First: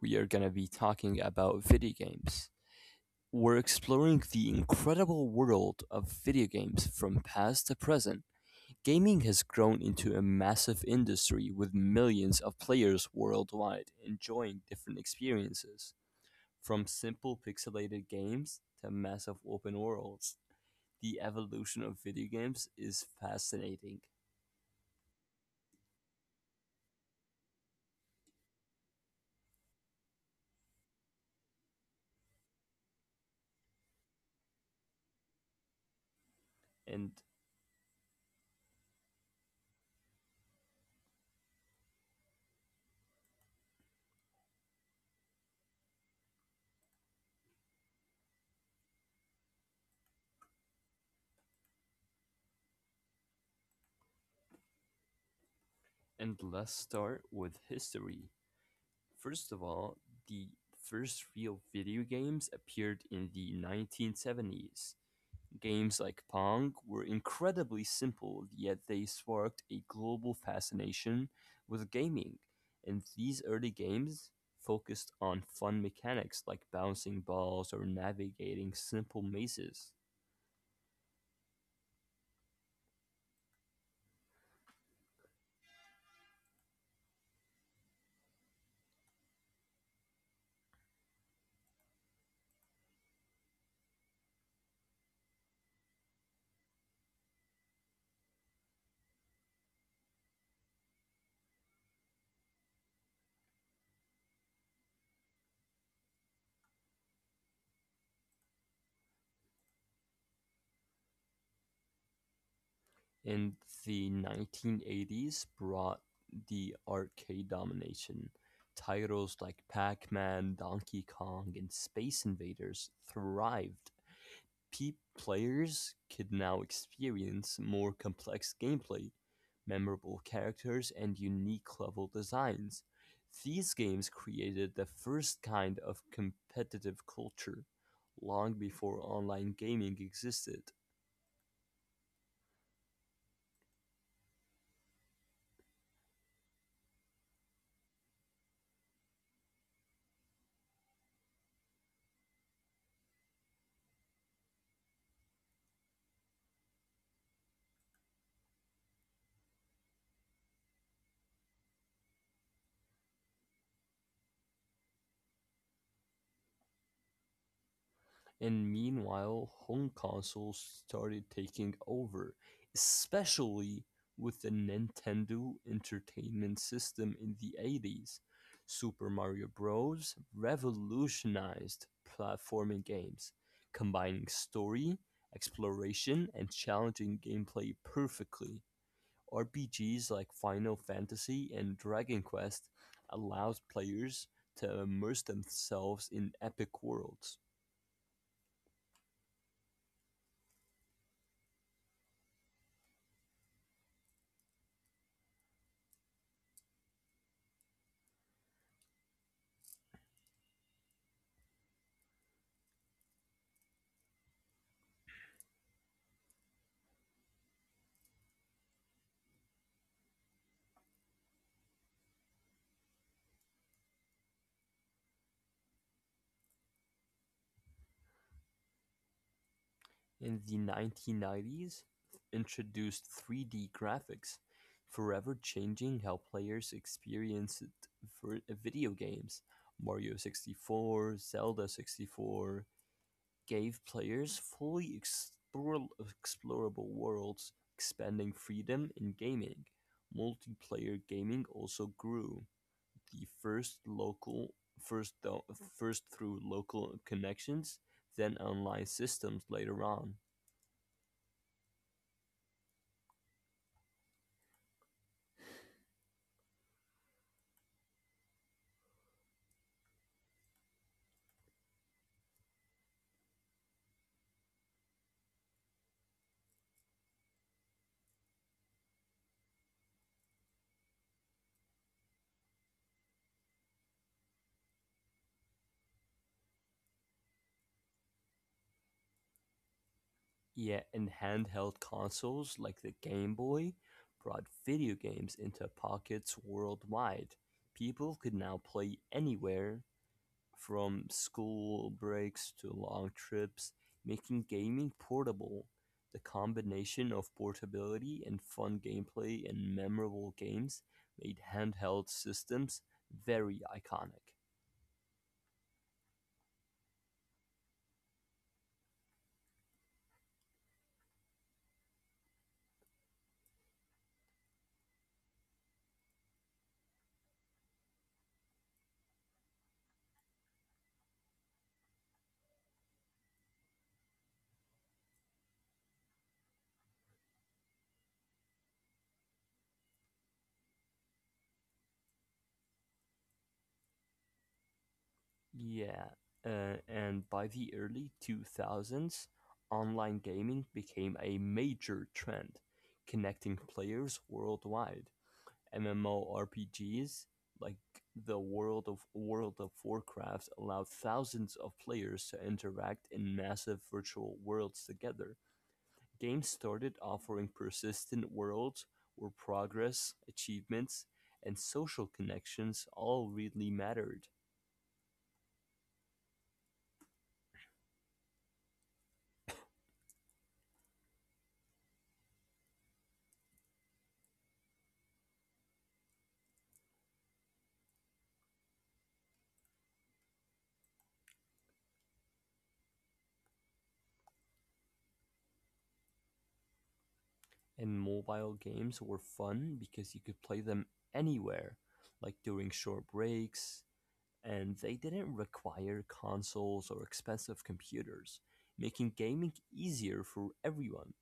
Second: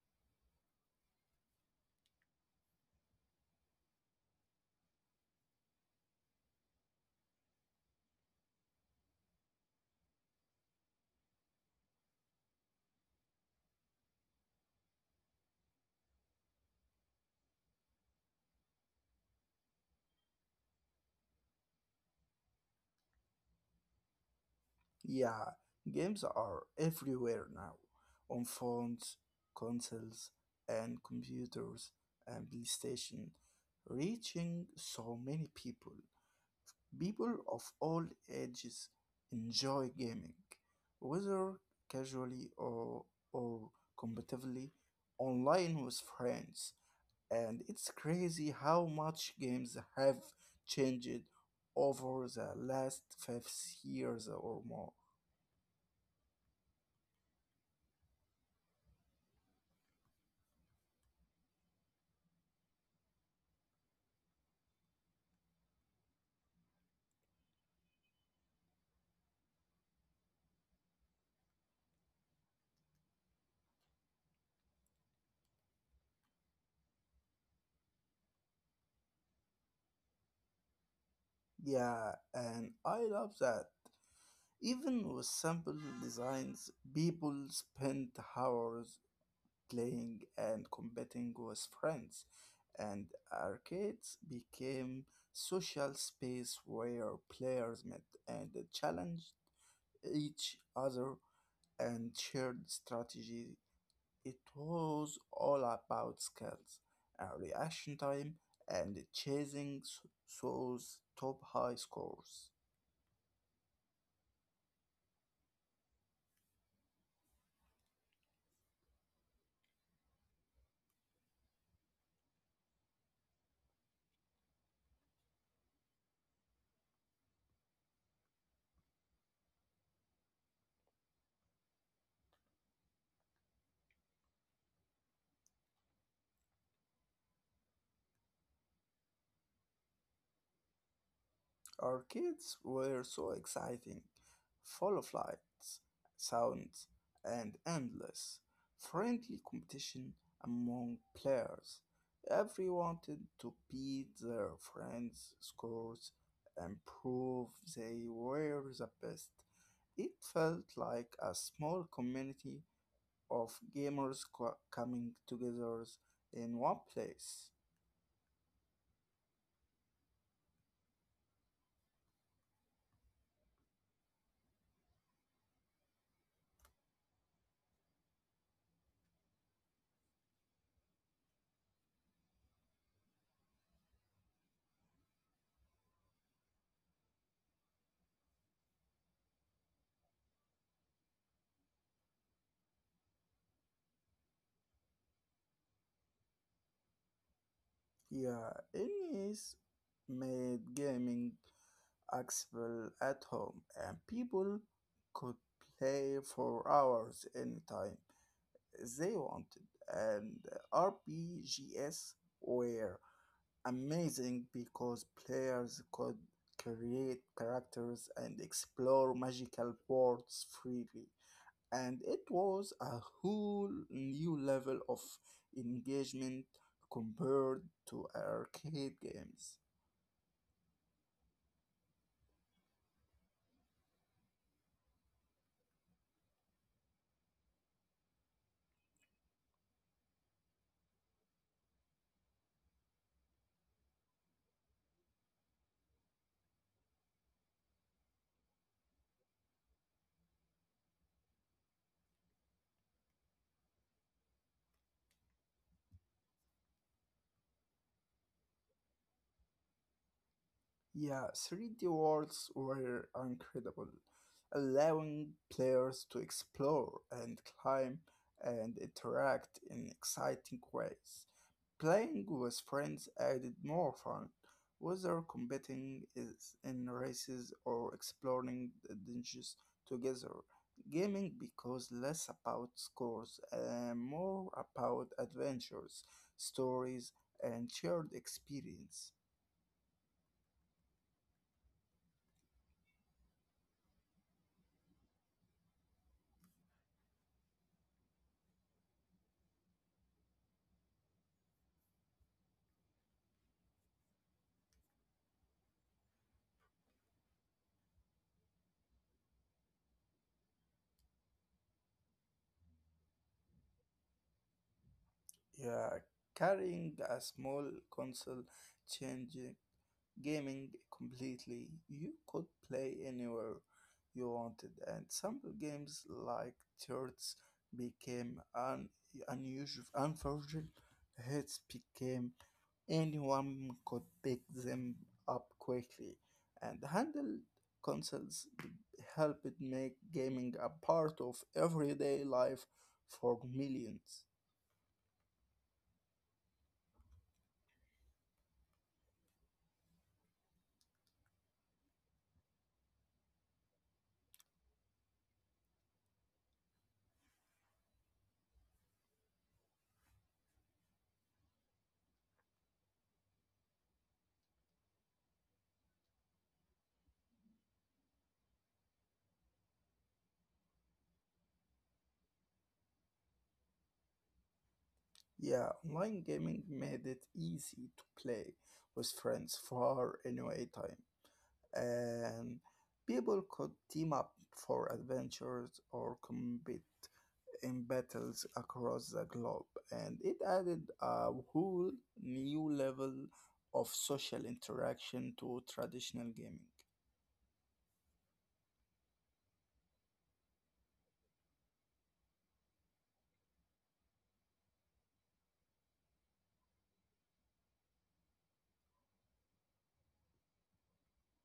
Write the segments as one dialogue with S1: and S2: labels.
S1: we are going to be talking about video games. We're exploring the incredible world of video games from past to present. Gaming has grown into a massive industry with millions of players worldwide enjoying different experiences, from simple pixelated games to massive open worlds. The evolution of video games is fascinating.
S2: Yeah, games are everywhere now on phones, consoles, and computers, and PlayStation, reaching so many people.
S1: And
S2: People of all ages enjoy gaming, whether casually or competitively, online with friends. And it's crazy how much games have changed over the last 5 years or more.
S1: and let's start with history. First of all, the first real video games appeared in the 1970s. Games like Pong were incredibly simple, yet they sparked a global fascination with gaming. And these early games focused on fun mechanics like bouncing balls or navigating simple mazes.
S2: Yeah, and I love that. Even with simple designs, people spend hours playing and competing with friends, and arcades became social space where players met and challenged each other and shared strategy. It was all about skills, reaction time, and chasing those top high scores.
S1: In the 1980s brought the arcade domination. Titles like Pac Man, Donkey Kong, and Space Invaders thrived. Players could now experience more complex gameplay, memorable characters, and unique level designs. These games created the first kind of competitive culture long before online gaming existed.
S2: Our kids were so exciting, full of lights, sounds, and endless friendly competition among players. Everyone wanted to beat their friends' scores and prove they were the best. It felt like a small community of gamers coming together in one place.
S1: And meanwhile, home consoles started taking over, especially with the Nintendo Entertainment System in the 80s. Super Mario Bros. Revolutionized platforming games, combining story, exploration, and challenging gameplay perfectly. RPGs like Final Fantasy and Dragon Quest allowed players to immerse themselves in epic worlds.
S2: Yeah, Ennis made gaming accessible at home, and people could play for hours anytime they wanted. And RPGs were amazing because players could create characters and explore magical worlds freely. And it was a whole new level of engagement compared to arcade games.
S1: In 1990s, introduced three D graphics, forever changing how players experienced video games. Mario 64, Zelda 64 gave players fully explorable worlds, expanding freedom in gaming. Multiplayer gaming also grew. The first, th- first through local connections, then online systems later on.
S2: Yeah, 3D worlds were incredible, allowing players to explore and climb and interact in exciting ways. Playing with friends added more fun, whether competing is in races or exploring the dungeons together. Gaming becomes less about scores and more about adventures, stories, and shared experience.
S1: Yeah, and handheld consoles like the Game Boy brought video games into pockets worldwide. People could now play anywhere from school breaks to long trips, making gaming portable. The combination of portability and fun gameplay and memorable games made handheld systems very iconic.
S2: Yeah, carrying a small console changed gaming completely. You could play anywhere you wanted, and some games like Turtles became unusual, unforgivable hits became anyone could pick them up quickly, and handheld consoles helped make gaming a part of everyday life for millions.
S1: Yeah, and by the early 2000s, online gaming became a major trend, connecting players worldwide. MMORPGs like the world of World of Warcraft allowed thousands of players to interact in massive virtual worlds together. Games started offering persistent worlds where progress, achievements, and social connections all really mattered.
S2: Yeah, online gaming made it easy to play with friends far and away time, and people could team up for adventures or compete in battles across the globe, and it added a whole new level of social interaction to traditional gaming.
S1: And mobile games were fun because you could play them anywhere, like during short breaks, and they didn't require consoles or expensive computers, making gaming easier for everyone.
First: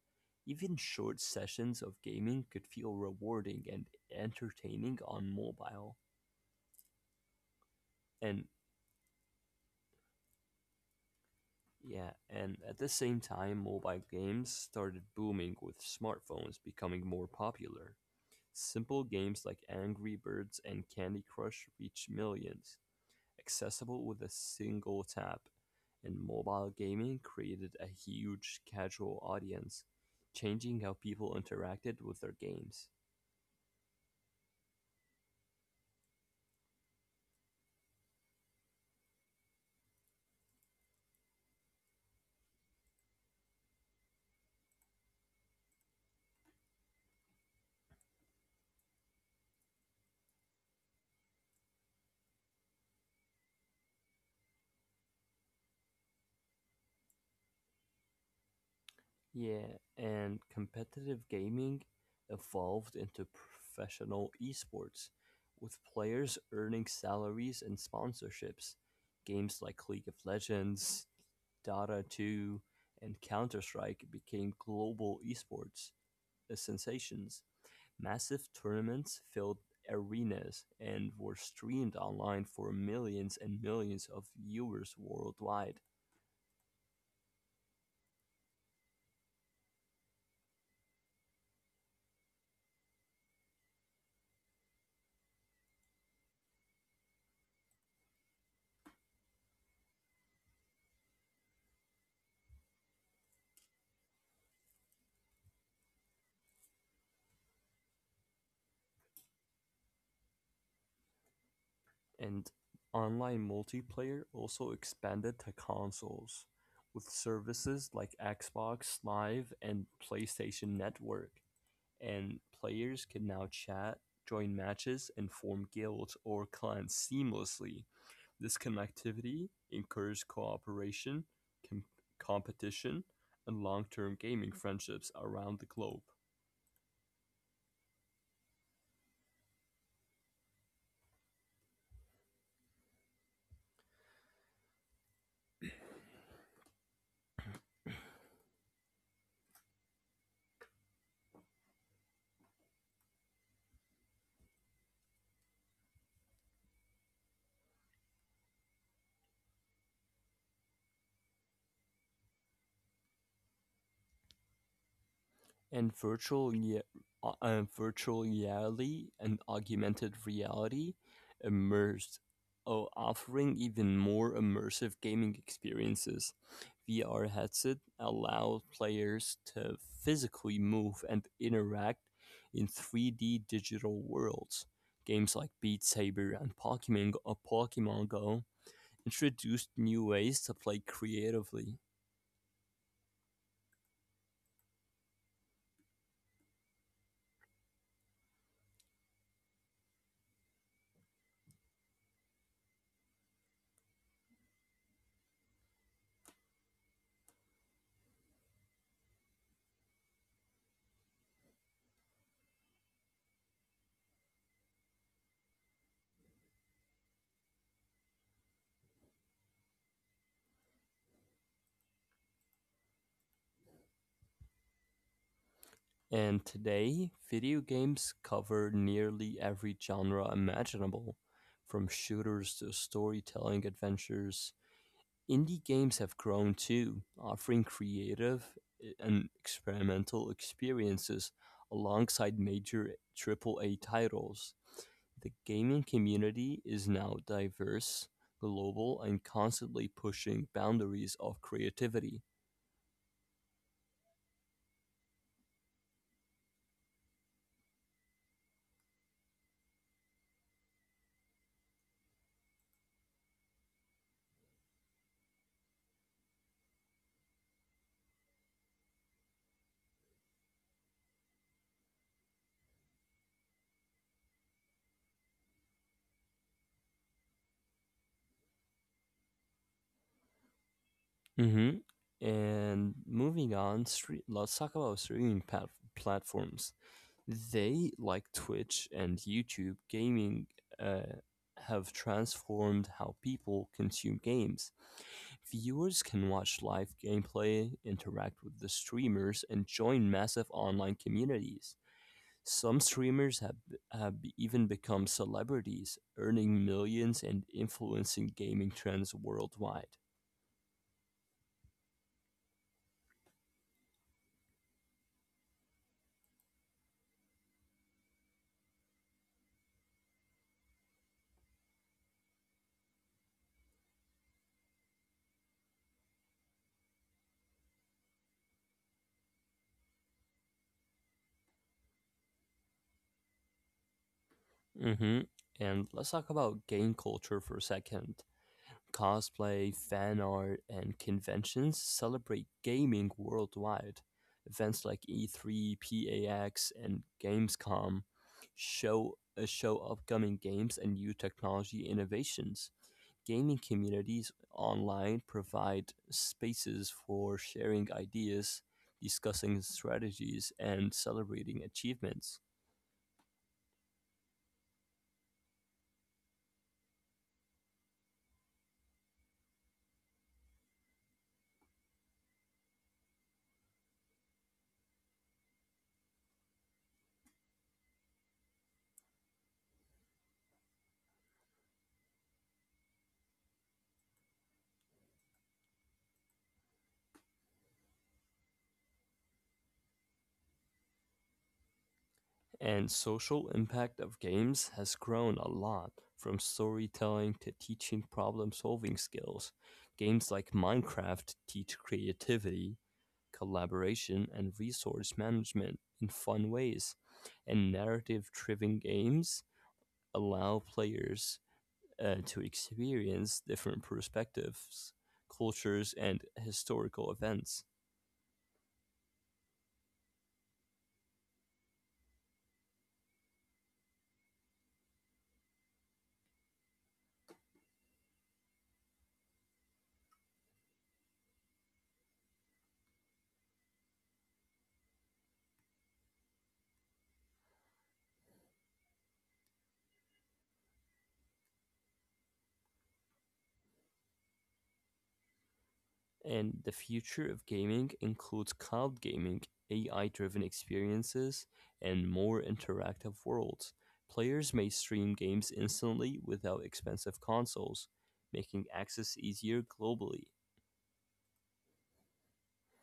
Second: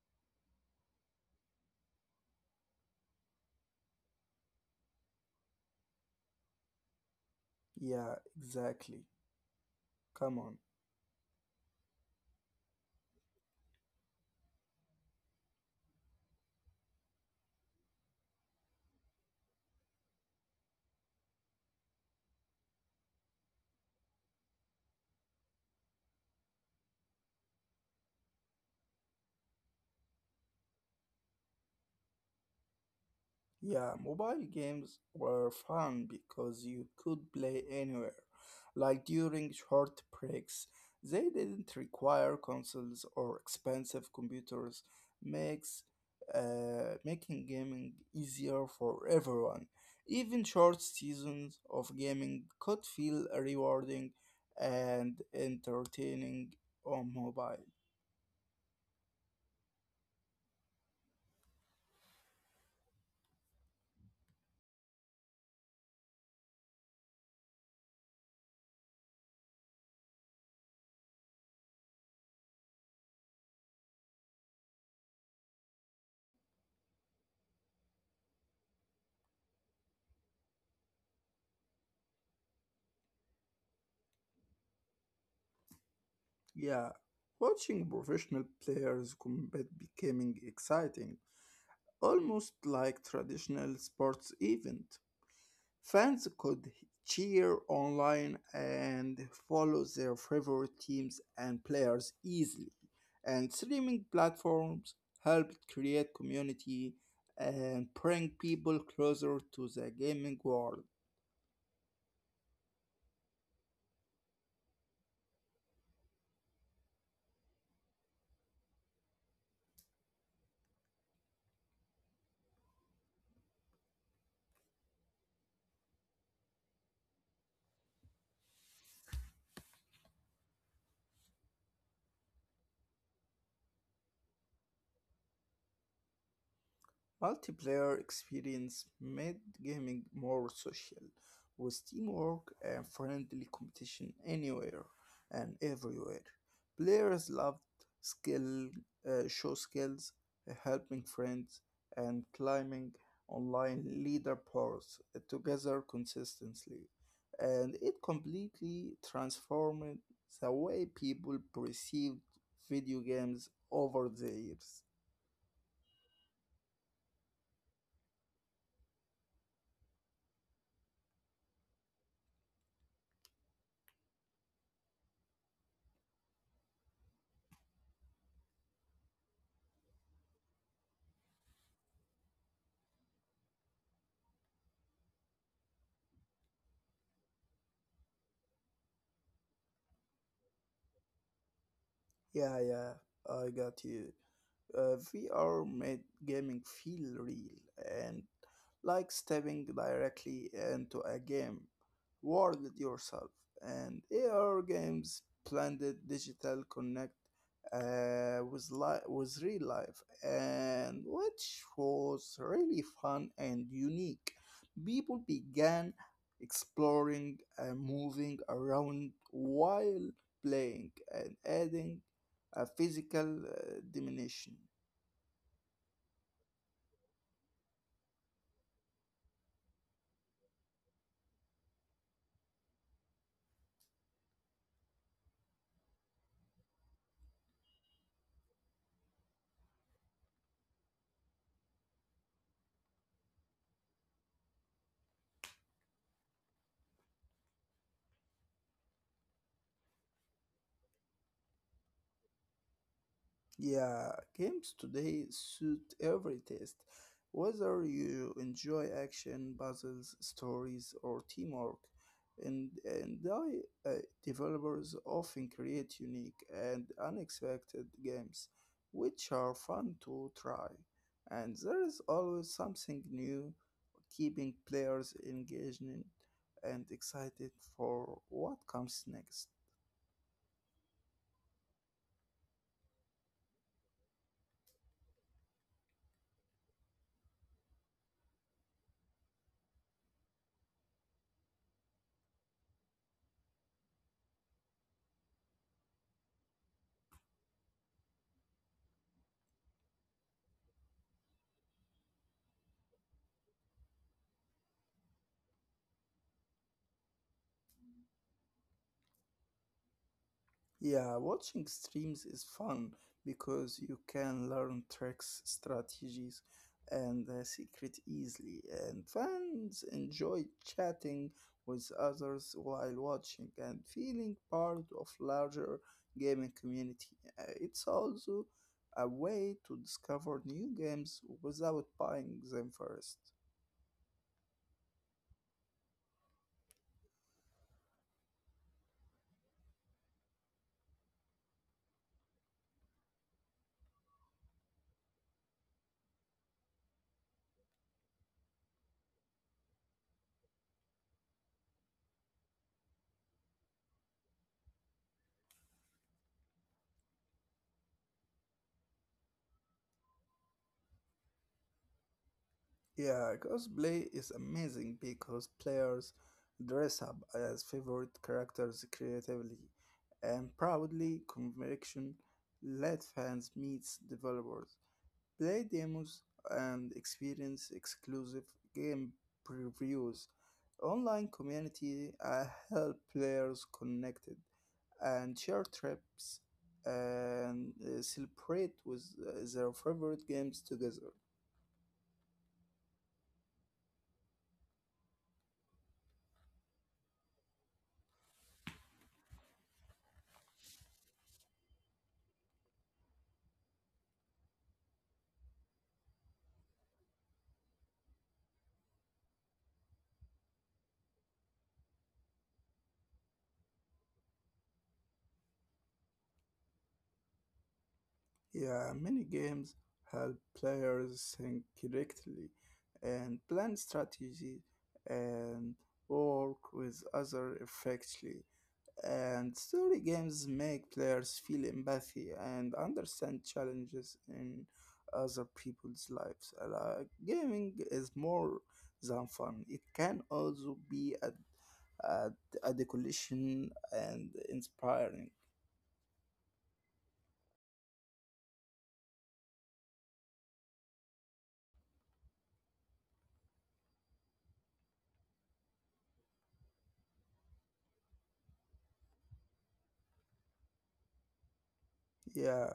S1: Even short sessions of gaming could feel rewarding and entertaining on mobile.
S2: Yeah,
S1: And
S2: exactly. Come on.
S1: yeah, and at the same time, mobile games started booming with smartphones becoming more popular. Simple games like Angry Birds and Candy Crush reach millions, accessible with a single tap, and mobile gaming created a huge casual audience, changing how people interacted with their games.
S2: Yeah, mobile games were fun because you could play anywhere, like during short breaks. They didn't require consoles or expensive computers, makes making gaming easier for everyone. Even short seasons of gaming could feel rewarding and entertaining on mobile.
S1: Yeah, and competitive gaming evolved into professional esports, with players earning salaries and sponsorships. Games like League of Legends, Dota 2, and Counter Strike became global esports sensations. Massive tournaments filled arenas and were streamed online for millions and millions of viewers worldwide.
S2: Yeah, watching professional players compete becoming exciting almost like traditional sports event. Fans could cheer online and follow their favorite teams and players easily. And streaming platforms helped create community and bring people closer to the gaming world.
S1: And online multiplayer also expanded to consoles, with services like Xbox Live and PlayStation Network, and players can now chat, join matches, and form guilds or clans seamlessly. This connectivity encouraged cooperation, com- competition, and long term gaming friendships around the globe.
S2: Multiplayer experience made gaming more social, with teamwork and friendly competition anywhere and everywhere. Players loved skill, show skills, helping friends, and climbing online leaderboards together consistently. And it completely transformed the way people perceived video games over the years.
S1: And virtual reality and augmented reality immersed offering even more immersive gaming experiences. VR headset allows players to physically move and interact in 3D digital worlds. Games like Beat Saber and Pokemon Go introduced new ways to play creatively.
S2: Yeah, yeah, I got you. VR made gaming feel real and like stepping directly into a game world yourself. And AR games blended digital connect with with real life, and which was really fun and unique. People began exploring and moving around while playing and adding a physical dimension.
S1: And today, video games cover nearly every genre imaginable, from shooters to storytelling adventures. Indie games have grown too, offering creative and experimental experiences alongside major triple A titles. The gaming community is now diverse, global, and constantly pushing boundaries of creativity.
S2: Yeah, games today suit every taste. Whether you enjoy action, puzzles, stories, or teamwork, and, and I, uh, developers often create unique and unexpected games, which are fun to try. And there is always something new, keeping players engaged and excited for what comes next.
S1: Mm-hmm. And moving on, let's talk about streaming platforms. They, like Twitch and YouTube, gaming uh, have transformed how people consume games. Viewers can watch live gameplay, interact with the streamers, and join massive online communities. Some streamers have, have even become celebrities, earning millions and influencing gaming trends worldwide.
S2: Yeah, watching streams is fun because you can learn tricks, strategies, and secret easily. And fans enjoy chatting with others while watching and feeling part of larger gaming community. It's also a way to discover new games without buying them first.
S1: Mm-hmm. And let's talk about game culture for a second. Cosplay, fan art, and conventions celebrate gaming worldwide. Events like E3, PAX, and Gamescom show show upcoming games and new technology innovations. Gaming communities online provide spaces for sharing ideas, discussing strategies, and celebrating achievements.
S2: Yeah, cosplay is amazing because players dress up as favorite characters creatively and proudly. Conviction let fans meet developers, play demos, and experience exclusive game previews. Online community help players connected and share trips and celebrate with their favorite games together.
S1: And social impact of games has grown a lot, from storytelling to teaching problem-solving skills. Games like Minecraft teach creativity, collaboration, and resource management in fun ways, and narrative-driven games allow players to experience different perspectives, cultures, and historical events.
S2: Yeah, many games help players think correctly and plan strategy and work with other effectively. And story games make players feel empathy and understand challenges in other people's lives. Like, gaming is more than fun. It can also be a decoration and inspiring.
S1: And the future of gaming includes cloud gaming, AI-driven experiences, and more interactive worlds. Players may stream games instantly without expensive consoles, making access easier globally.
S2: Yeah,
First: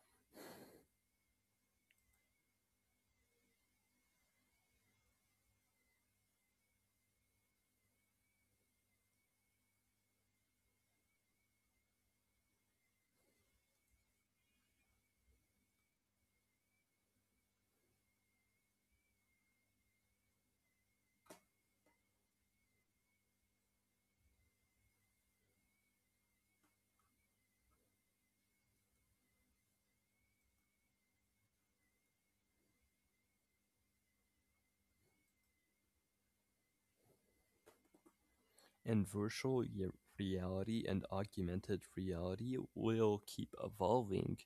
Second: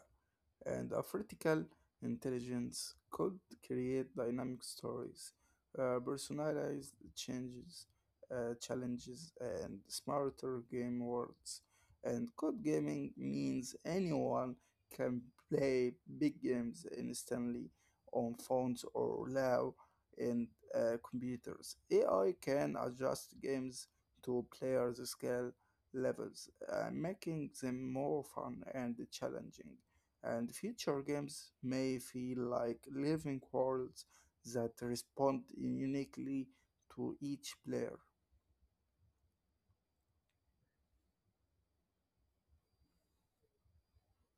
S2: and artificial intelligence could create dynamic stories, personalized changes, challenges, and smarter game worlds. And code gaming means anyone can play big games instantly on phones or low and computers. AI can adjust games to players' skill levels, making them more fun and challenging and future games may feel like living worlds that respond uniquely to each player.
S1: And virtual ye- reality and augmented reality will keep evolving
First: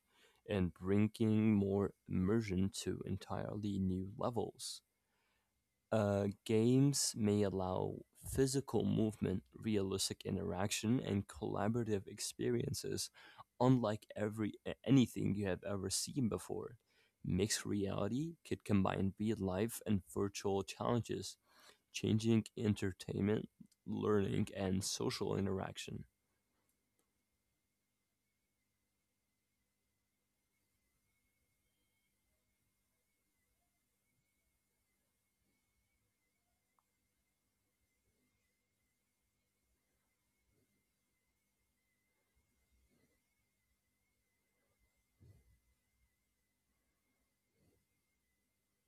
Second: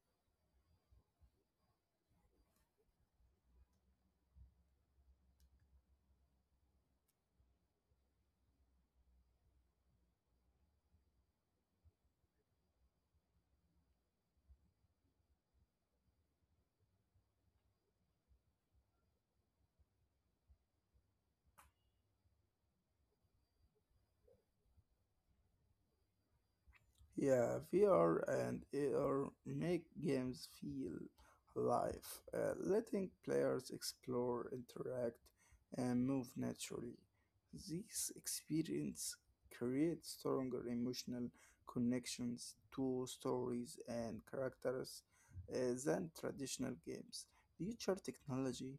S1: and bringing more immersion to entirely new levels. Games may allow physical movement, realistic interaction, and collaborative experiences, unlike anything you have ever seen before. Mixed reality could combine real life and virtual challenges, changing entertainment, learning, and social interaction.
S2: Yeah, VR and AR make games feel alive, letting players explore, interact, and move naturally. These experience create stronger emotional connections to stories and characters than traditional games. Future technology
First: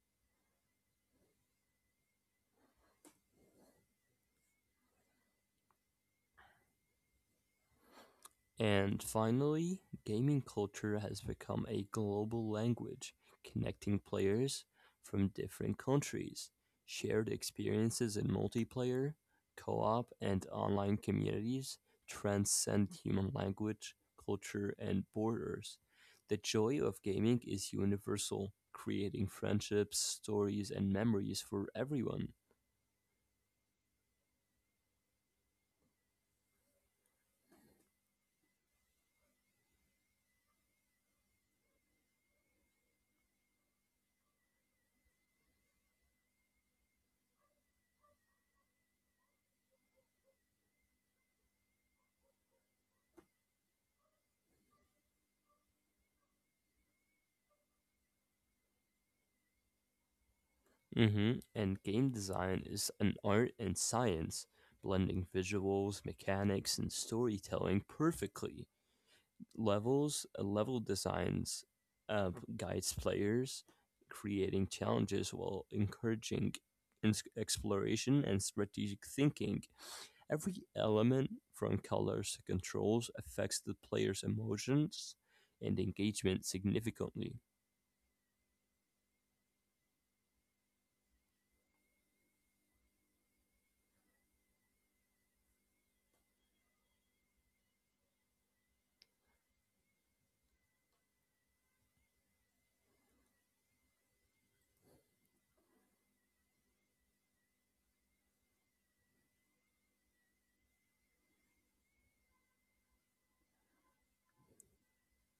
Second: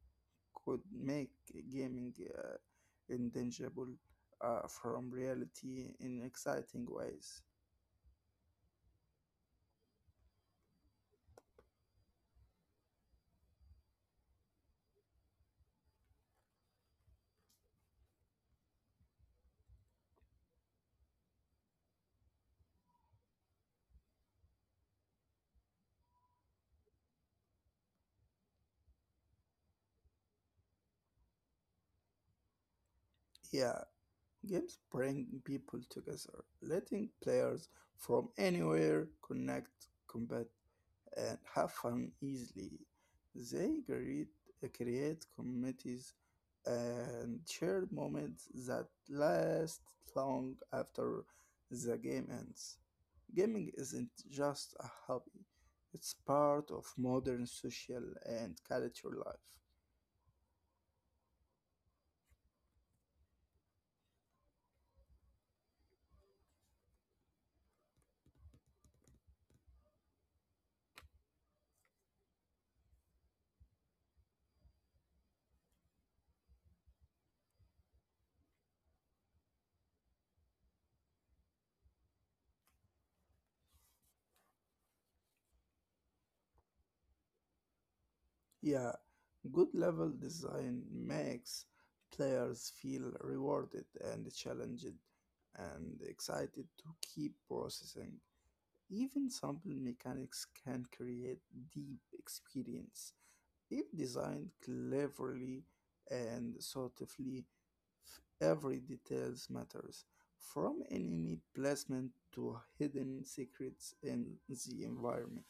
S2: could make gaming intangible from reality in exciting ways.
S1: And finally, gaming culture has become a global language, connecting players from different countries. Shared experiences in multiplayer, co op, and online communities transcend human language, culture, and borders. The joy of gaming is universal, creating friendships, stories, and memories for everyone.
S2: Yeah, games bring people together, letting players from anywhere connect, combat, and have fun easily. They create, create communities and shared moments that last long after the game ends. Gaming isn't just a hobby, it's part of modern social and cultural life.
S1: And game design is an art and science, blending visuals, mechanics, and storytelling perfectly. Level designs uh, guides players, creating challenges while encouraging exploration and strategic thinking. Every element, from colors to controls, affects the player's emotions and engagement significantly.
S2: Yeah, good level design makes players feel rewarded and challenged and excited to keep processing. Even simple mechanics can create deep experience. If designed cleverly and thoughtfully, every details matters, from enemy placement to hidden secrets in the environment.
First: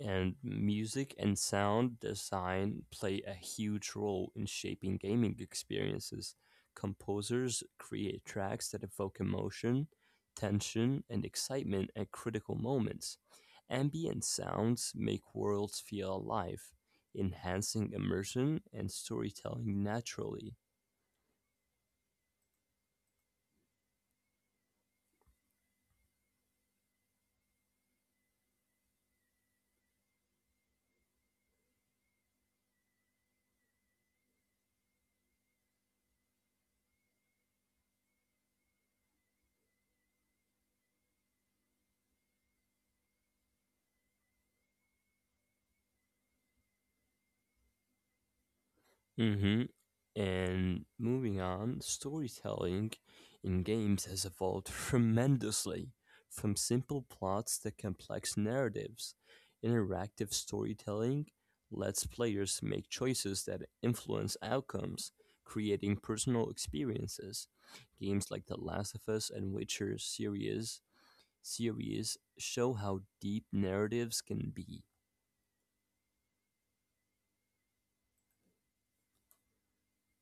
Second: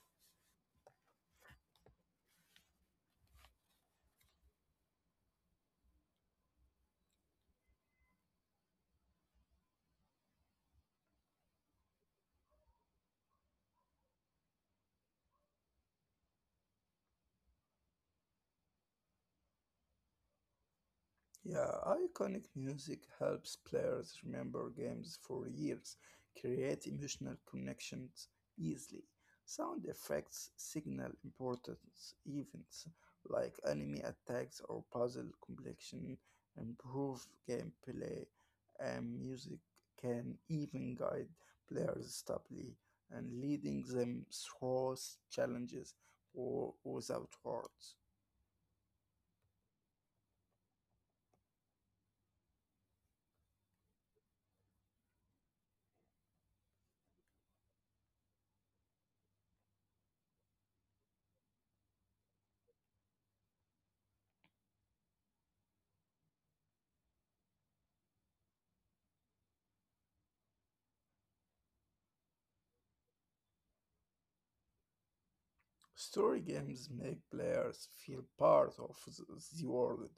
S1: And music and sound design play a huge role in shaping gaming experiences. Composers create tracks that evoke emotion, tension, and excitement at critical moments. Ambient sounds make worlds feel alive, enhancing immersion and storytelling naturally.
S2: Yeah, iconic music helps players remember games for years, create emotional connections easily. Sound effects signal important events like enemy attacks or puzzle completion, improve gameplay, and music can even guide players stably and leading them through challenges or without words.
S1: Mhm. And moving on, storytelling in games has evolved tremendously, from simple plots to complex narratives. Interactive storytelling lets players make choices that influence outcomes, creating personal experiences. Games like The Last of Us and Witcher series series show how deep narratives can be.
S2: Story games make players feel part of the world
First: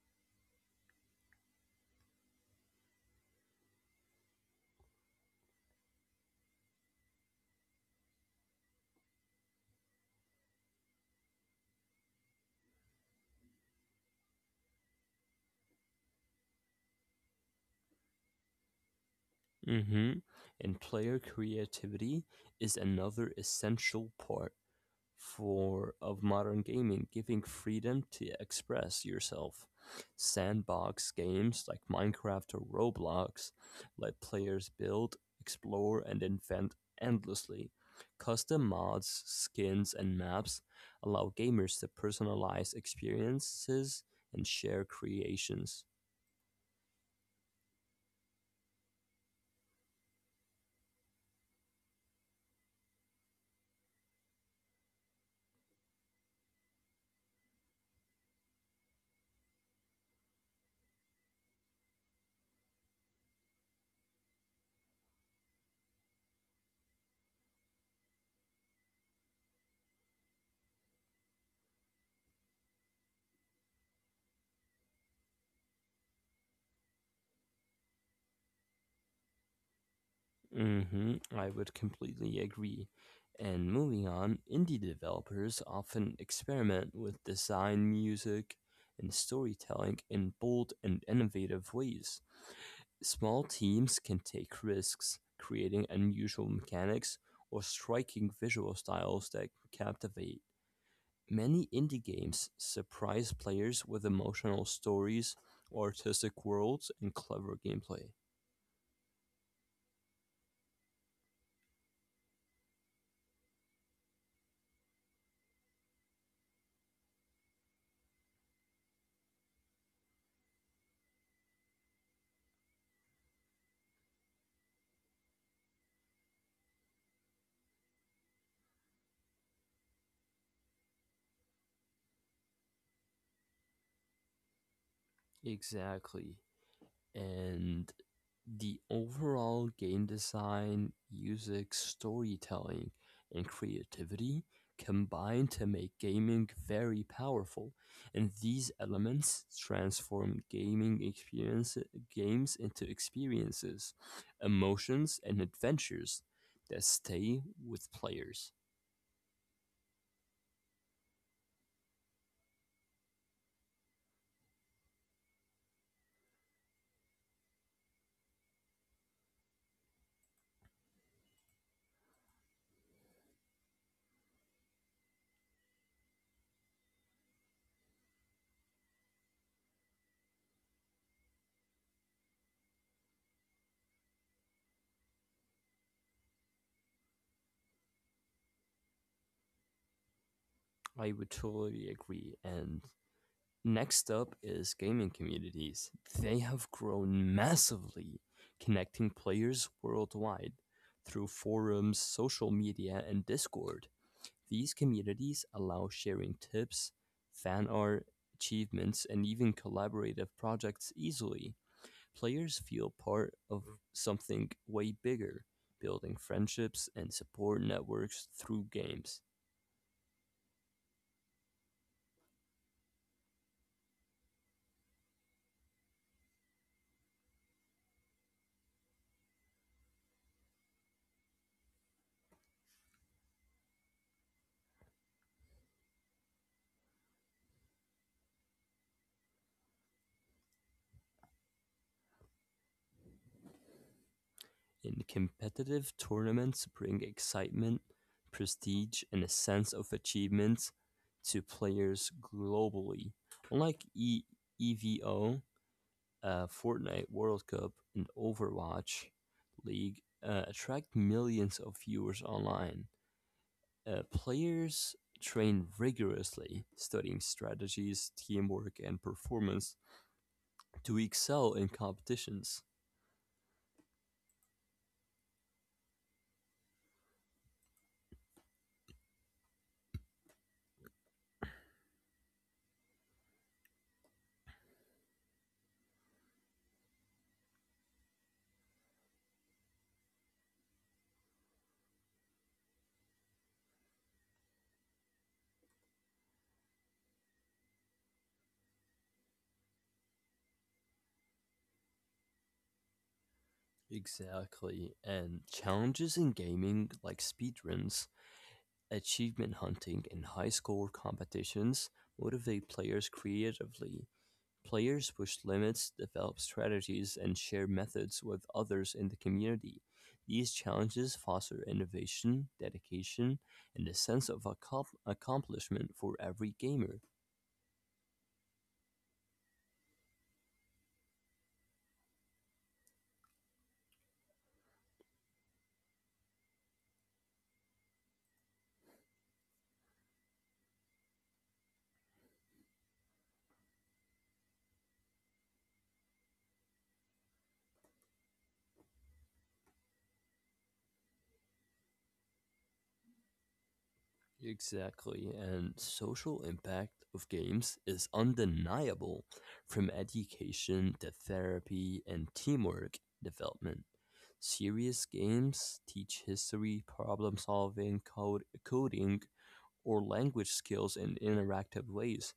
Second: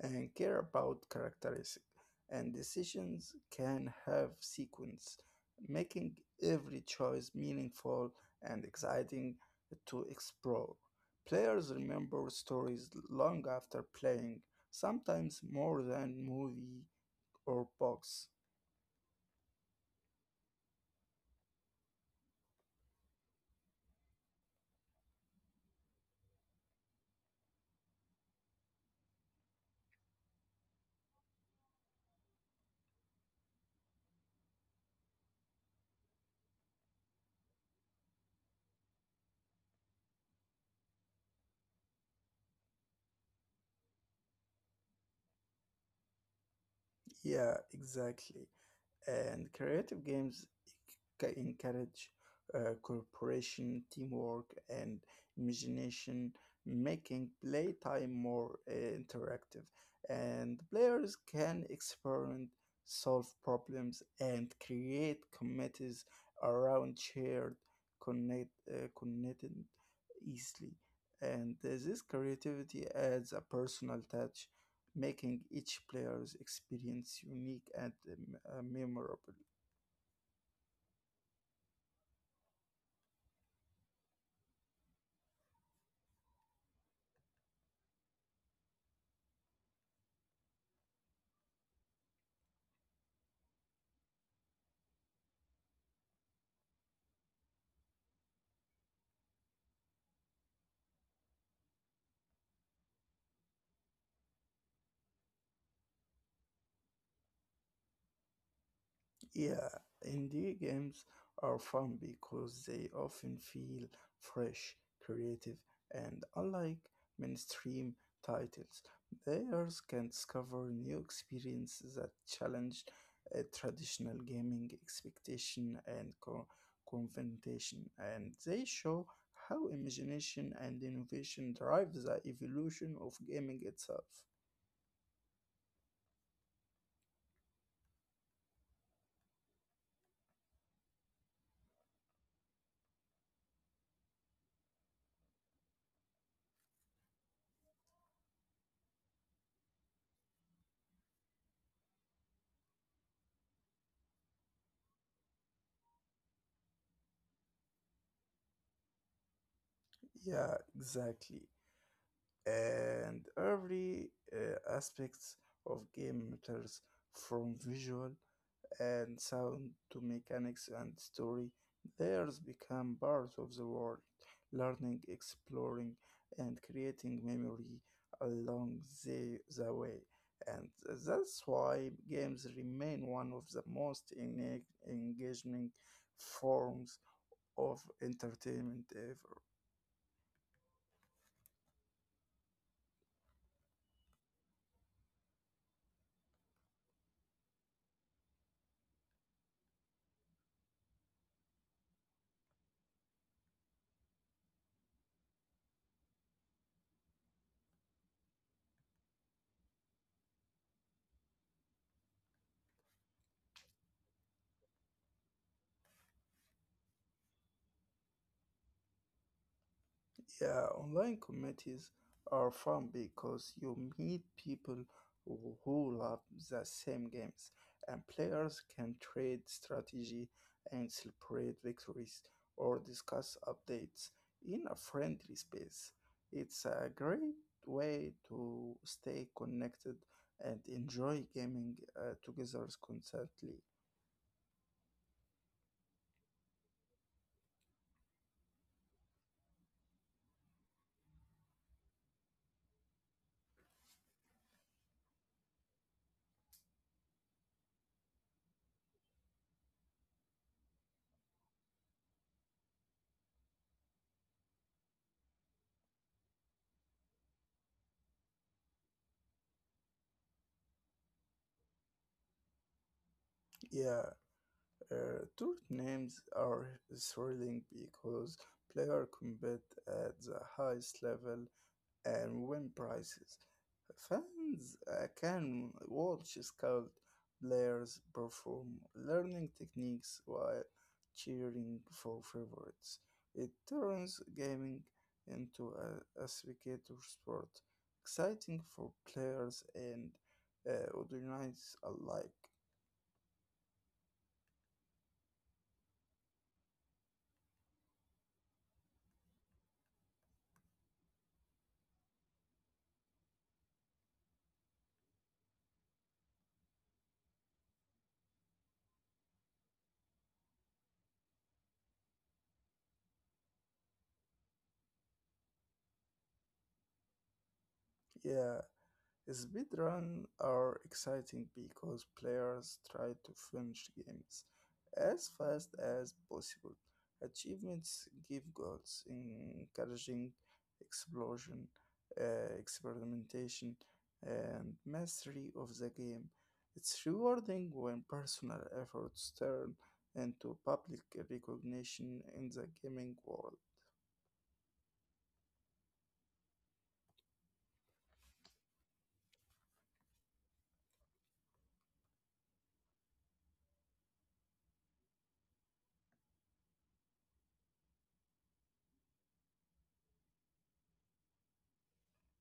S2: and care about characteristics and decisions can have sequence, making every choice meaningful and exciting to explore. Players remember stories long after playing, sometimes more than movie or books.
S1: Mhm. And player creativity is another essential part for of modern gaming, giving freedom to express yourself. Sandbox games like Minecraft or Roblox let players build, explore, and invent endlessly. Custom mods, skins, and maps allow gamers to personalize experiences and share creations.
S2: Yeah, exactly. And creative games encourage cooperation, teamwork, and imagination, making playtime more interactive. And players can experiment, solve problems, and create committees around shared connected easily. And this creativity adds a personal touch making each player's experience unique and memorable.
S1: I would completely agree. And moving on, indie developers often experiment with design, music, and storytelling in bold and innovative ways. Small teams can take risks, creating unusual mechanics or striking visual styles that captivate. Many indie games surprise players with emotional stories, artistic worlds, and clever gameplay.
S2: Yeah, indie games are fun because they often feel fresh, creative, and unlike mainstream titles, players can discover new experiences that challenge traditional gaming expectation and confrontation, and they show how imagination and innovation drive the evolution of gaming itself.
S1: Exactly. And the overall game design, music, storytelling, and creativity combine to make gaming very powerful, and these elements transform gaming experience games into experiences, emotions, and adventures that stay with players.
S2: Yeah, exactly. And every aspects of game matters from visual and sound to mechanics and story. Theirs become part of the world, learning, exploring, and creating memory along the way. And that's why games remain one of the most engaging forms of entertainment ever.
S1: I would totally agree, and next up is gaming communities. They have grown massively, connecting players worldwide through forums, social media, and Discord. These communities allow sharing tips, fan art, achievements, and even collaborative projects easily. Players feel part of something way bigger, building friendships and support networks through games.
S2: Yeah, online communities are fun because you meet people who love the same games, and players can trade strategy and celebrate victories or discuss updates in a friendly space. It's a great way to stay connected and enjoy gaming together constantly.
S1: In competitive tournaments bring excitement, prestige, and a sense of achievement to players globally. Unlike e- EVO, Fortnite World Cup, and Overwatch League attract millions of viewers online. Players train rigorously, studying strategies, teamwork, and performance to excel in competitions.
S2: Yeah, tour names are thrilling because players compete at the highest level and win prizes. Fans can watch skilled players perform learning techniques while cheering for favorites. It turns gaming into a spectator sport, exciting for players and audience alike.
S1: Exactly. And challenges in gaming like speedruns, achievement hunting, and high score competitions motivate players creatively. Players push limits, develop strategies, and share methods with others in the community. These challenges foster innovation, dedication, and a sense of accomplishment for every gamer.
S2: Yeah, speedruns are exciting because players try to finish games as fast as possible. Achievements give goals, encouraging explosion, experimentation, and mastery of the game. It's rewarding when personal efforts turn into public recognition in the gaming world.
S1: Exactly, and social impact of games is undeniable, from education to therapy and teamwork development. Serious games teach history, problem solving, coding, or language skills in interactive ways.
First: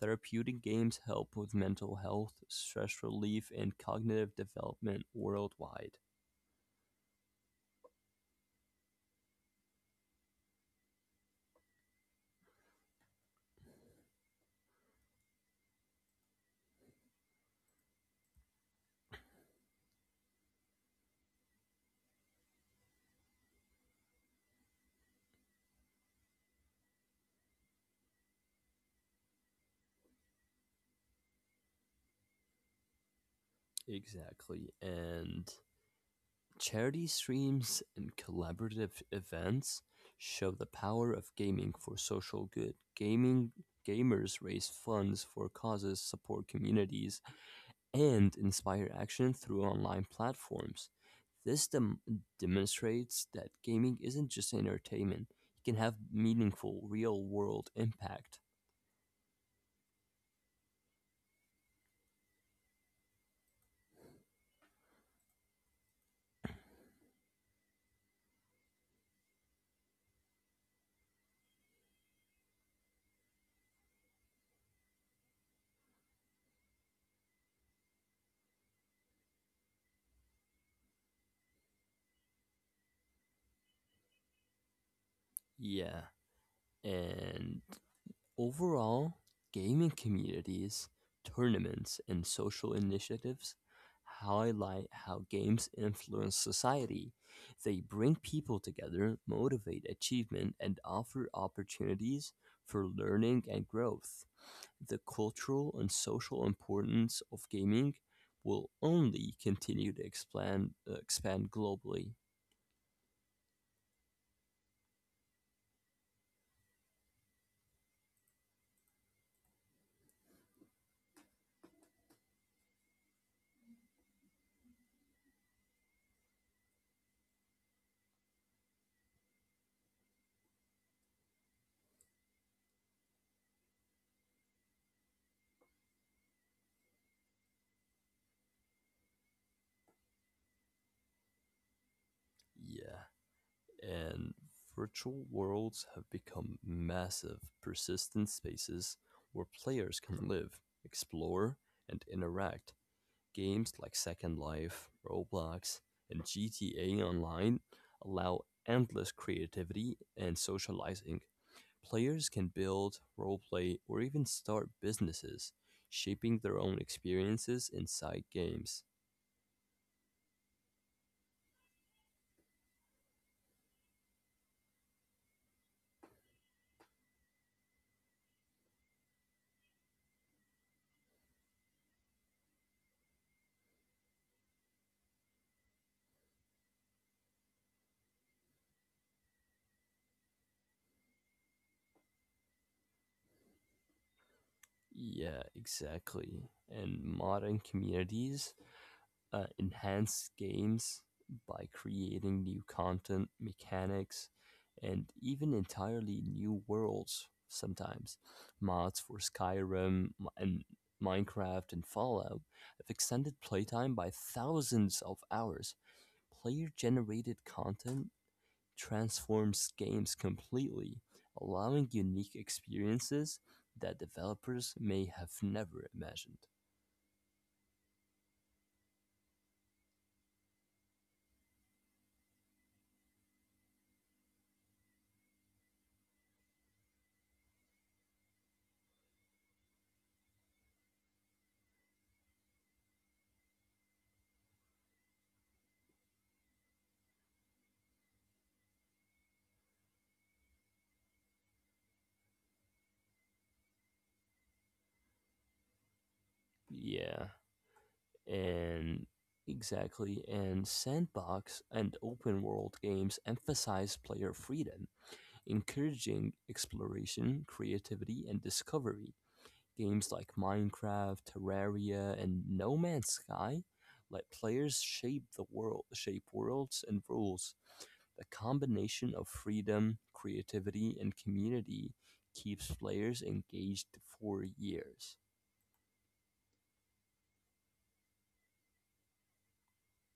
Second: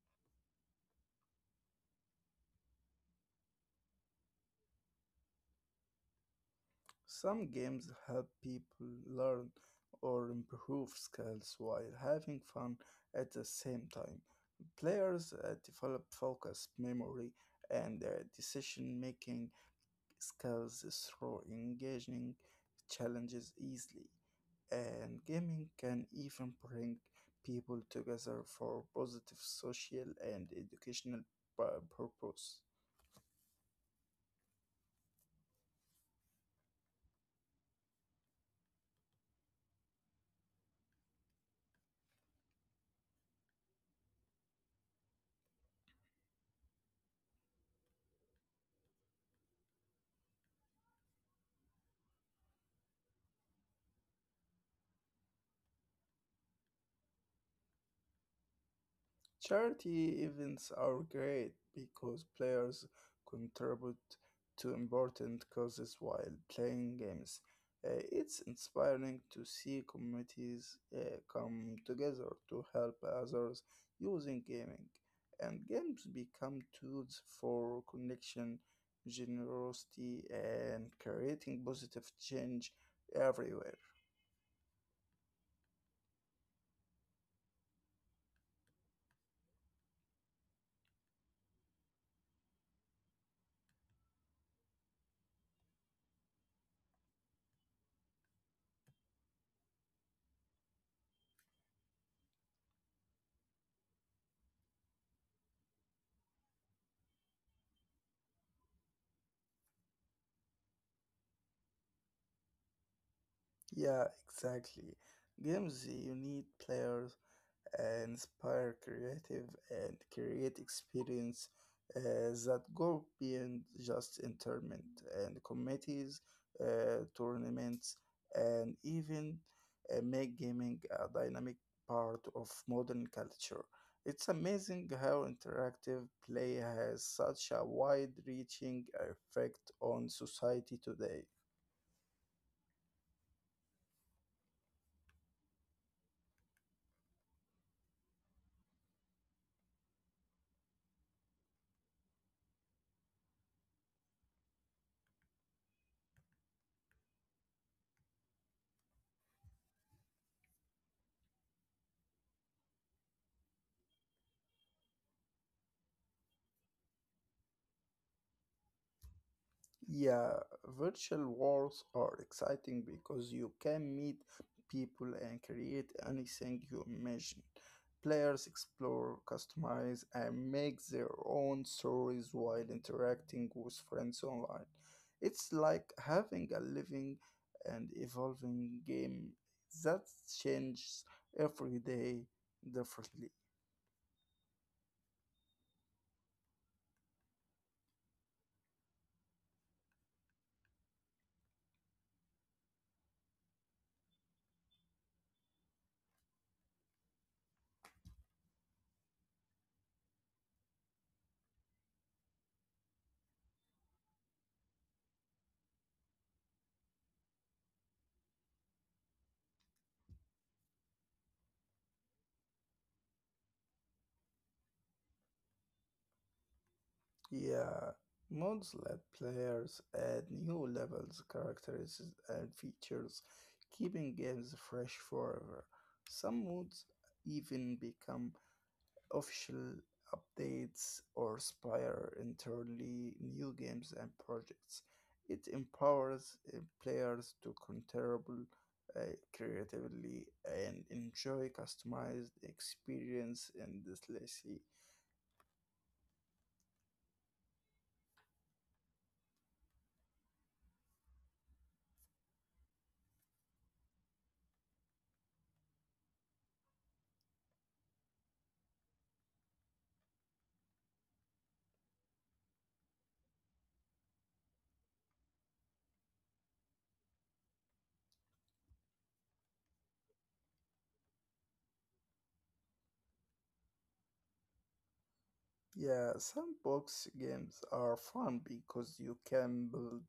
S1: Therapeutic games help with mental health, stress relief, and cognitive development worldwide.
S2: Some games help people learn or improve skills while having fun at the same time. Players develop focus, memory, and decision making skills through engaging challenges easily. And gaming can even bring people together for positive social and educational pu- purpose.
S1: Exactly, and charity streams and collaborative events show the power of gaming for social good. Gaming Gamers raise funds for causes, support communities, and inspire action through online platforms. This demonstrates that gaming isn't just entertainment, it can have meaningful real world impact.
S2: Charity events are great because players contribute to important causes while playing games. It's inspiring to see communities come together to help others using gaming, and games become tools for connection, generosity, and creating positive change everywhere.
S1: Yeah, and overall, gaming communities, tournaments, and social initiatives highlight how games influence society. They bring people together, motivate achievement, and offer opportunities for learning and growth. The cultural and social importance of gaming will only continue to expand globally.
S2: Yeah, exactly. Games unite players inspire creative and create experience that go beyond just entertainment and committees, tournaments, and even make gaming a dynamic part of modern culture. It's amazing how interactive play has such a wide reaching effect on society today.
S1: Yeah. And virtual worlds have become massive, persistent spaces where players can live, explore, and interact. Games like Second Life, Roblox, and GTA Online allow endless creativity and socializing. Players can build, roleplay, or even start businesses, shaping their own experiences inside games.
S2: Yeah, virtual worlds are exciting because you can meet people and create anything you imagine. Players explore, customize, and make their own stories while interacting with friends online. It's like having a living and evolving game that changes every day differently.
S1: Yeah, exactly. And modern communities enhance games by creating new content, mechanics, and even entirely new worlds sometimes. Mods for Skyrim and Minecraft and Fallout have extended playtime by thousands of hours. Player generated content transforms games completely, allowing unique experiences that developers may have never imagined.
S2: Yeah, mods let players add new levels, characters, and features, keeping games fresh forever. Some mods even become official updates or inspire entirely new games and projects. It empowers players to contribute uh, creatively and enjoy customized experience endlessly.
S1: Yeah, And Exactly, and sandbox and open world games emphasize player freedom, encouraging exploration, creativity, and discovery. Games like Minecraft, Terraria, and No Man's Sky let players shape worlds and rules. The combination of freedom, creativity, and community keeps players engaged for years.
S2: Yeah, sandbox games are fun because you can build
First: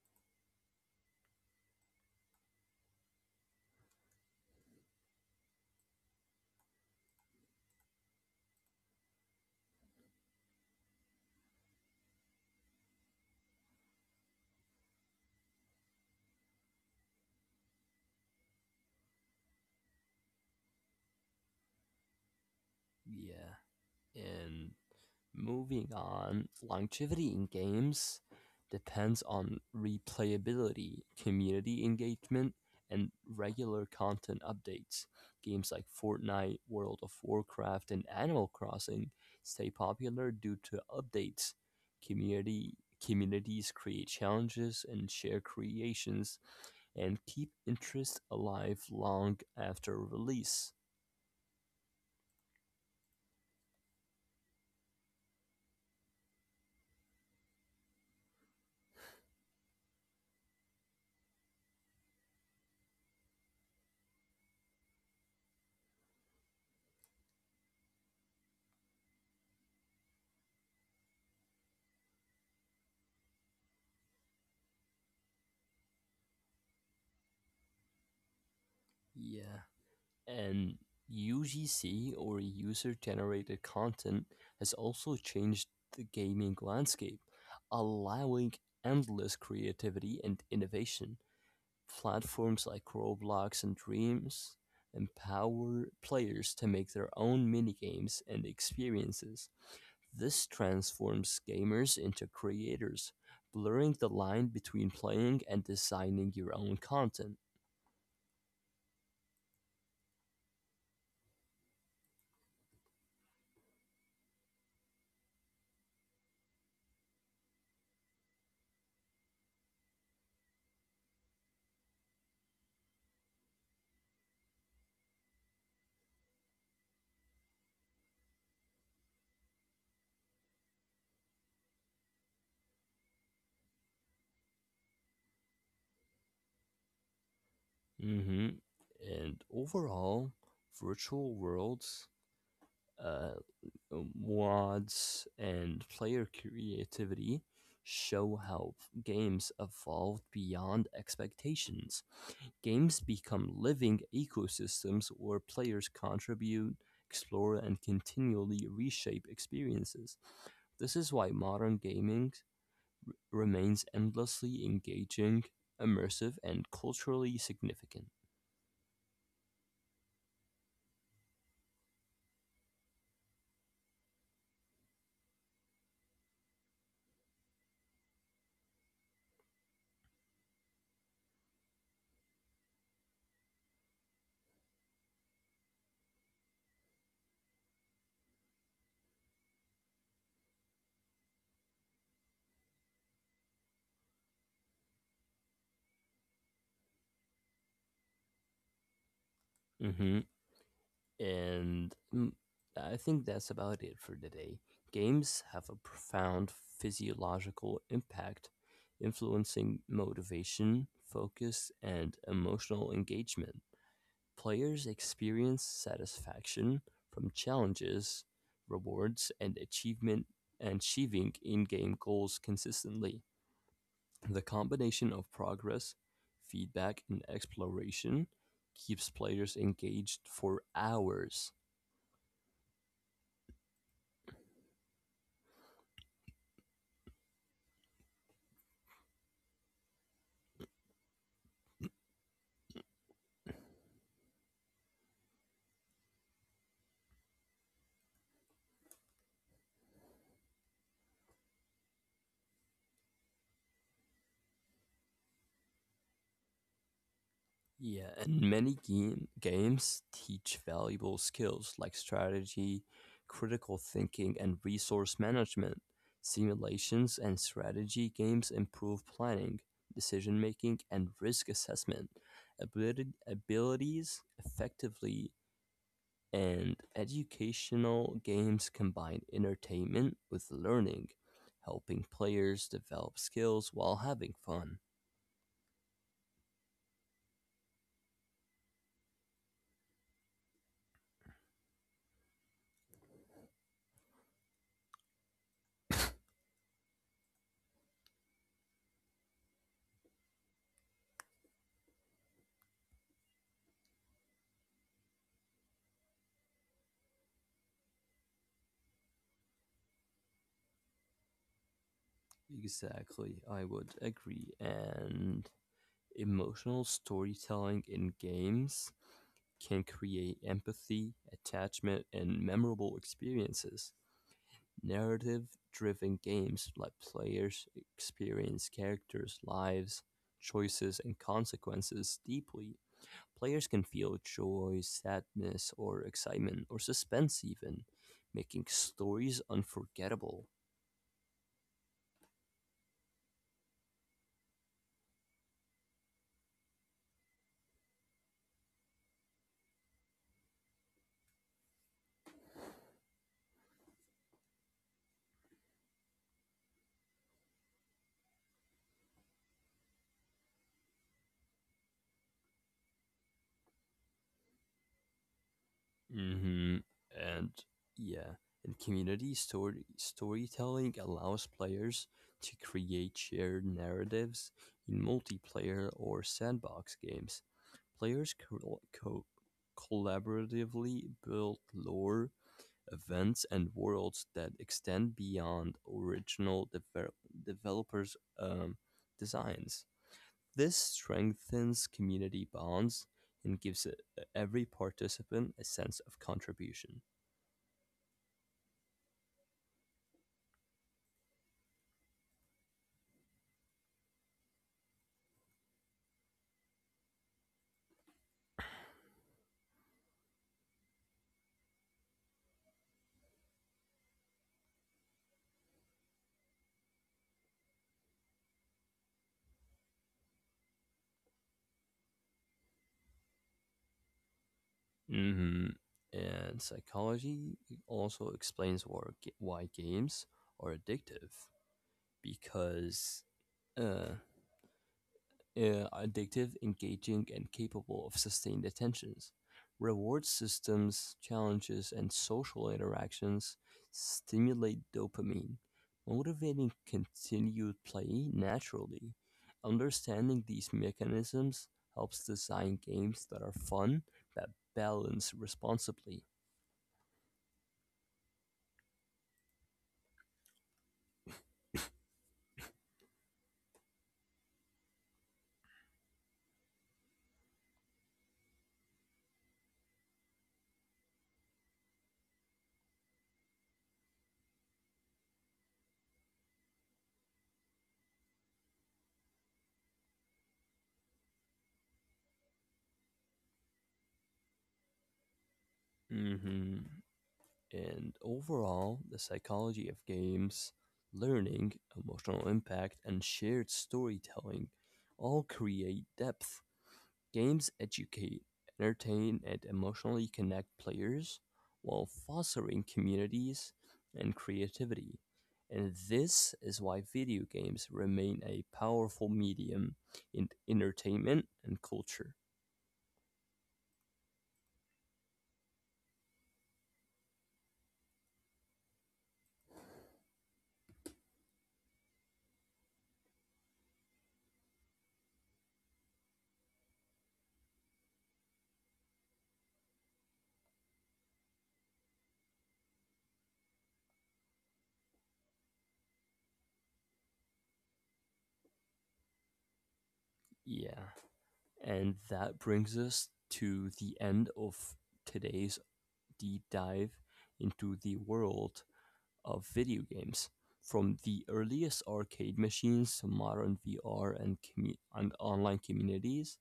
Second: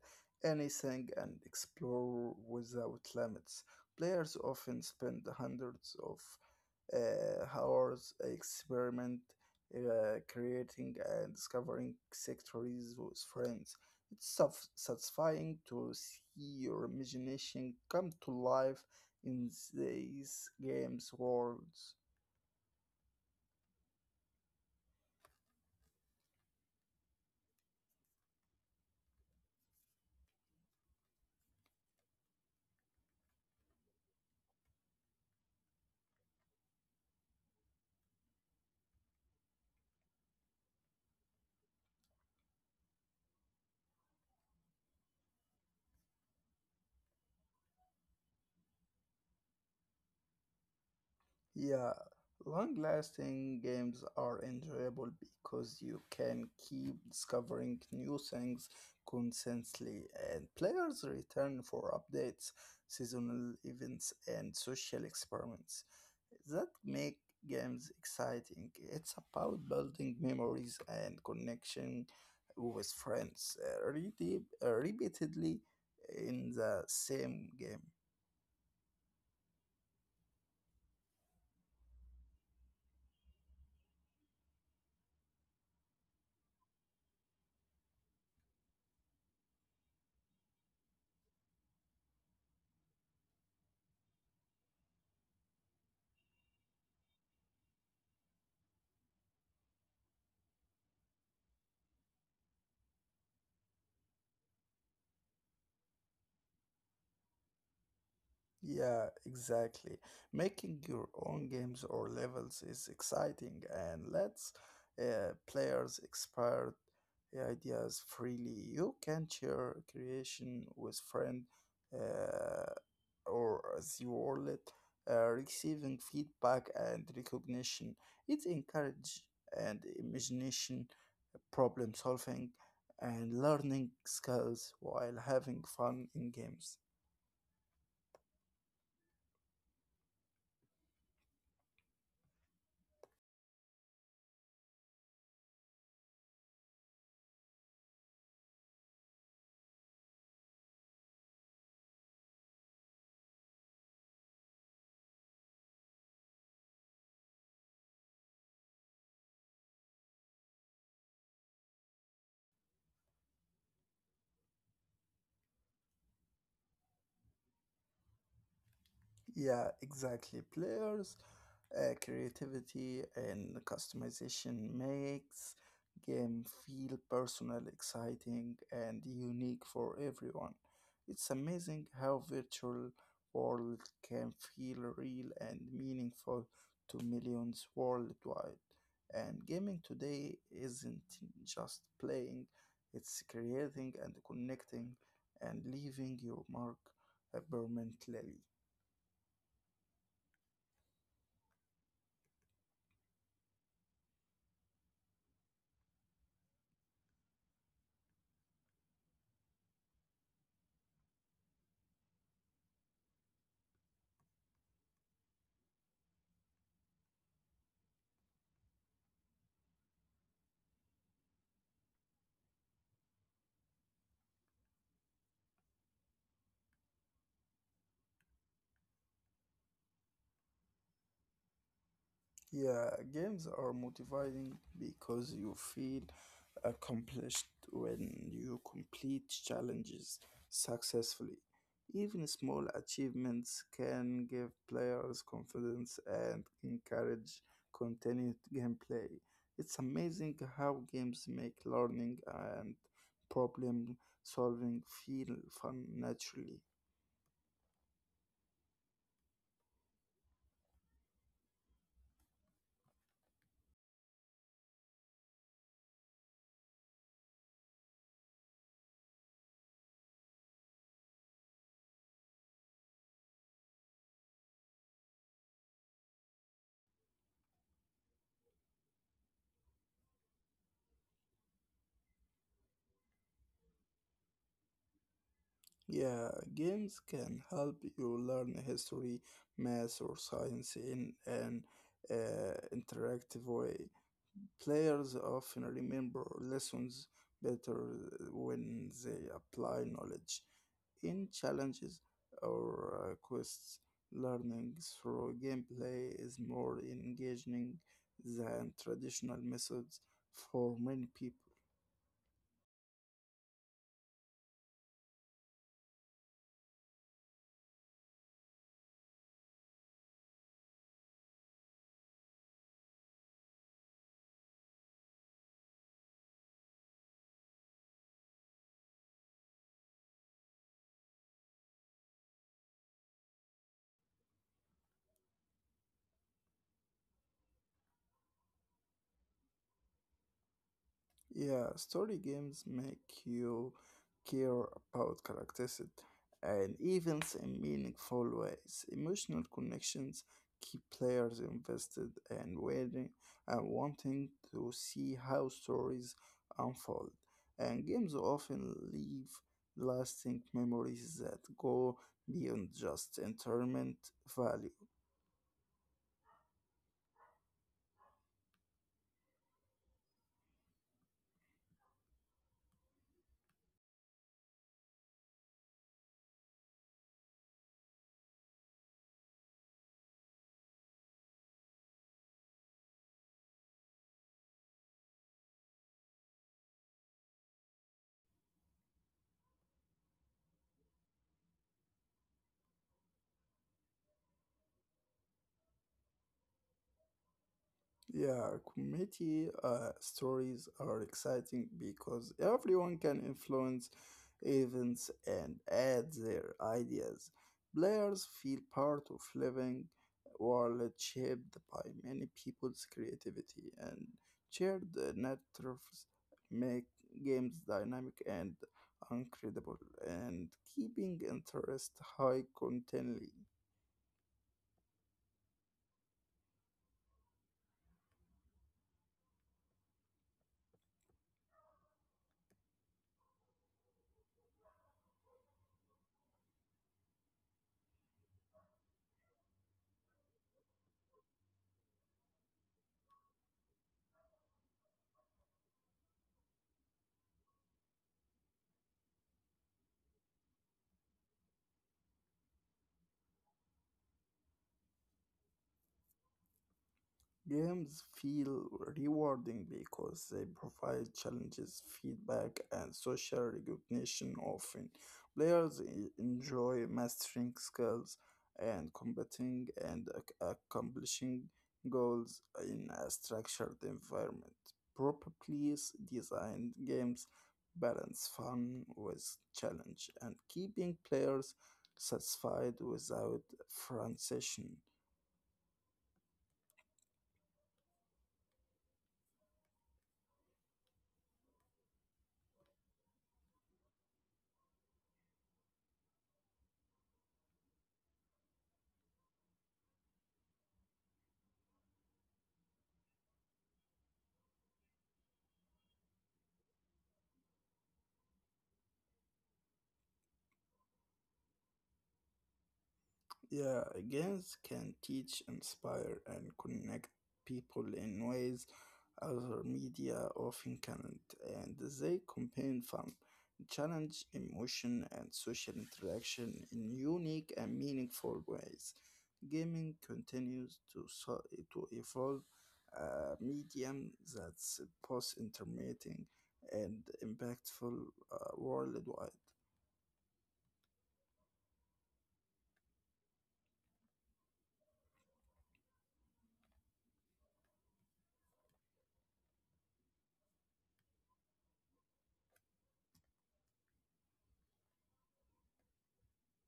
S2: anything and explore without limits. Players often spend hundreds of hours experiment, creating and discovering sectories with friends. It's satisfying to see your imagination come to life in these games' worlds.
S1: Yeah. And moving on, longevity in games depends on replayability, community engagement, and regular content updates. Games like Fortnite, World of Warcraft, and Animal Crossing stay popular due to updates. Community Communities create challenges and share creations and keep interest alive long after release.
S2: Yeah, long-lasting games are enjoyable because you can keep discovering new things constantly, and players return for updates, seasonal events, and social experiments that make games exciting. It's about building memories and connection with friends repeatedly in the same game.
S1: Yeah. And UGC or user generated content has also changed the gaming landscape, allowing endless creativity and innovation. Platforms like Roblox and Dreams empower players to make their own minigames and experiences. This transforms gamers into creators, blurring the line between playing and designing your own content.
S2: Yeah, exactly. Making your own games or levels is exciting and lets players explore ideas freely. You can share creation with friends uh, or as you all it, receiving feedback and recognition. It encourages and imagination, problem solving, and learning skills while having fun in games.
S1: hmm And overall, virtual worlds, uh, mods, and player creativity show how games evolved beyond expectations. Games become living ecosystems where players contribute, explore, and continually reshape experiences. This is why modern gaming remains endlessly engaging, immersive, and culturally significant.
S2: Yeah, exactly. Players creativity and customization makes game feel personal, exciting, and unique for everyone. It's amazing how virtual world can feel real and meaningful to millions worldwide. And gaming today isn't just playing, it's creating and connecting and leaving your mark permanently.
S1: Mhm. And mm, I think that's about it for today. Games have a profound physiological impact, influencing motivation, focus, and emotional engagement. Players experience satisfaction from challenges, rewards, and achieving in-game goals consistently. The combination of progress, feedback, and exploration keeps players engaged for hours.
S2: Yeah, games are motivating because you feel accomplished when you complete challenges successfully. Even small achievements can give players confidence and encourage continued gameplay. It's amazing how games make learning and problem solving feel fun naturally.
S1: Yeah, and games teach valuable skills like strategy, critical thinking, and resource management. Simulations and strategy games improve planning, decision making, and risk assessment. Abilities effectively, and educational games combine entertainment with learning, helping players develop skills while having fun.
S2: Yeah, games can help you learn history, math, or science in an interactive way. Players often remember lessons better when they apply knowledge in challenges or quests. Learning through gameplay is more engaging than traditional methods for many people.
S1: Exactly, I would agree. And emotional storytelling in games can create empathy, attachment, and memorable experiences. Narrative driven games let players experience characters' lives, choices, and consequences deeply. Players can feel joy, sadness, or excitement, or suspense, even, making stories unforgettable.
S2: Yeah, story games make you care about characters and events in meaningful ways. Emotional connections keep players invested and waiting and wanting to see how stories unfold. And games often leave lasting memories that go beyond just entertainment value.
S1: hmm And yeah, and community storytelling allows players to create shared narratives in multiplayer or sandbox games. Players collaboratively build lore, events, and worlds that extend beyond developers' um, designs. This strengthens community bonds and gives every participant a sense of contribution.
S2: Yeah, community stories are exciting because everyone can influence events and add their ideas. Players feel part of living world shaped by many people's creativity and shared narratives make games dynamic and incredible and keeping interest high continually.
S1: hmm And psychology also explains why games are addictive, because uh, addictive, engaging, and capable of sustained attentions. Reward systems, challenges, and social interactions stimulate dopamine, motivating continued play naturally. Understanding these mechanisms helps design games that are fun, that balance responsibly.
S2: Games feel rewarding because they provide challenges, feedback, and social recognition. Often, players enjoy mastering skills and combating and accomplishing goals in a structured environment. Properly designed games balance fun with challenge and keeping players satisfied without frustration.
S1: hmm And overall, the psychology of games, learning, emotional impact, and shared storytelling all create depth. Games educate, entertain, and emotionally connect players while fostering communities and creativity. And this is why video games remain a powerful medium in entertainment and culture.
S2: Yeah, games can teach, inspire, and connect people in ways other media often can't, and they combine fun, challenge, emotion, and social interaction in unique and meaningful ways. Gaming continues to, to evolve a medium that's both intermittent and impactful worldwide.
S1: Yeah. And that brings us to the end of today's deep dive into the world of video games, from the earliest arcade machines to modern VR and online communities.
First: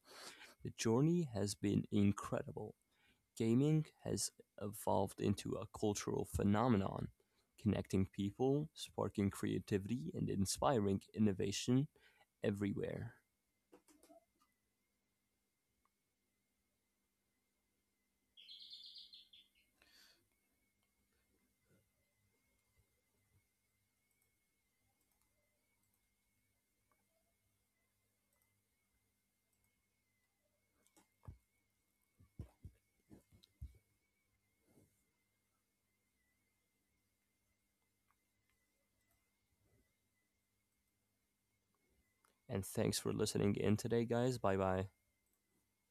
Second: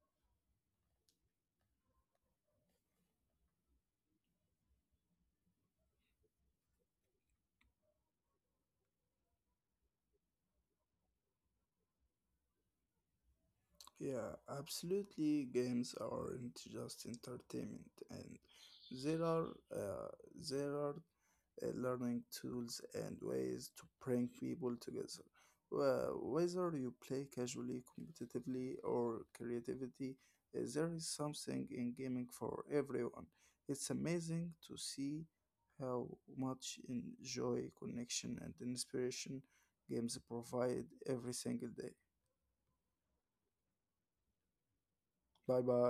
S1: The journey has been incredible. Gaming has evolved into a cultural phenomenon, connecting people, sparking creativity, and inspiring innovation everywhere.
S2: Yeah, absolutely. Games aren't just entertainment, and there are uh, there are learning tools and ways to bring people together. Well, whether you play casually, competitively, or creativity, there is something in gaming for everyone. It's amazing to see how much in joy, connection, and inspiration games provide every single day.
S1: And thanks for listening in today, guys. Bye bye.
S2: Bye bye.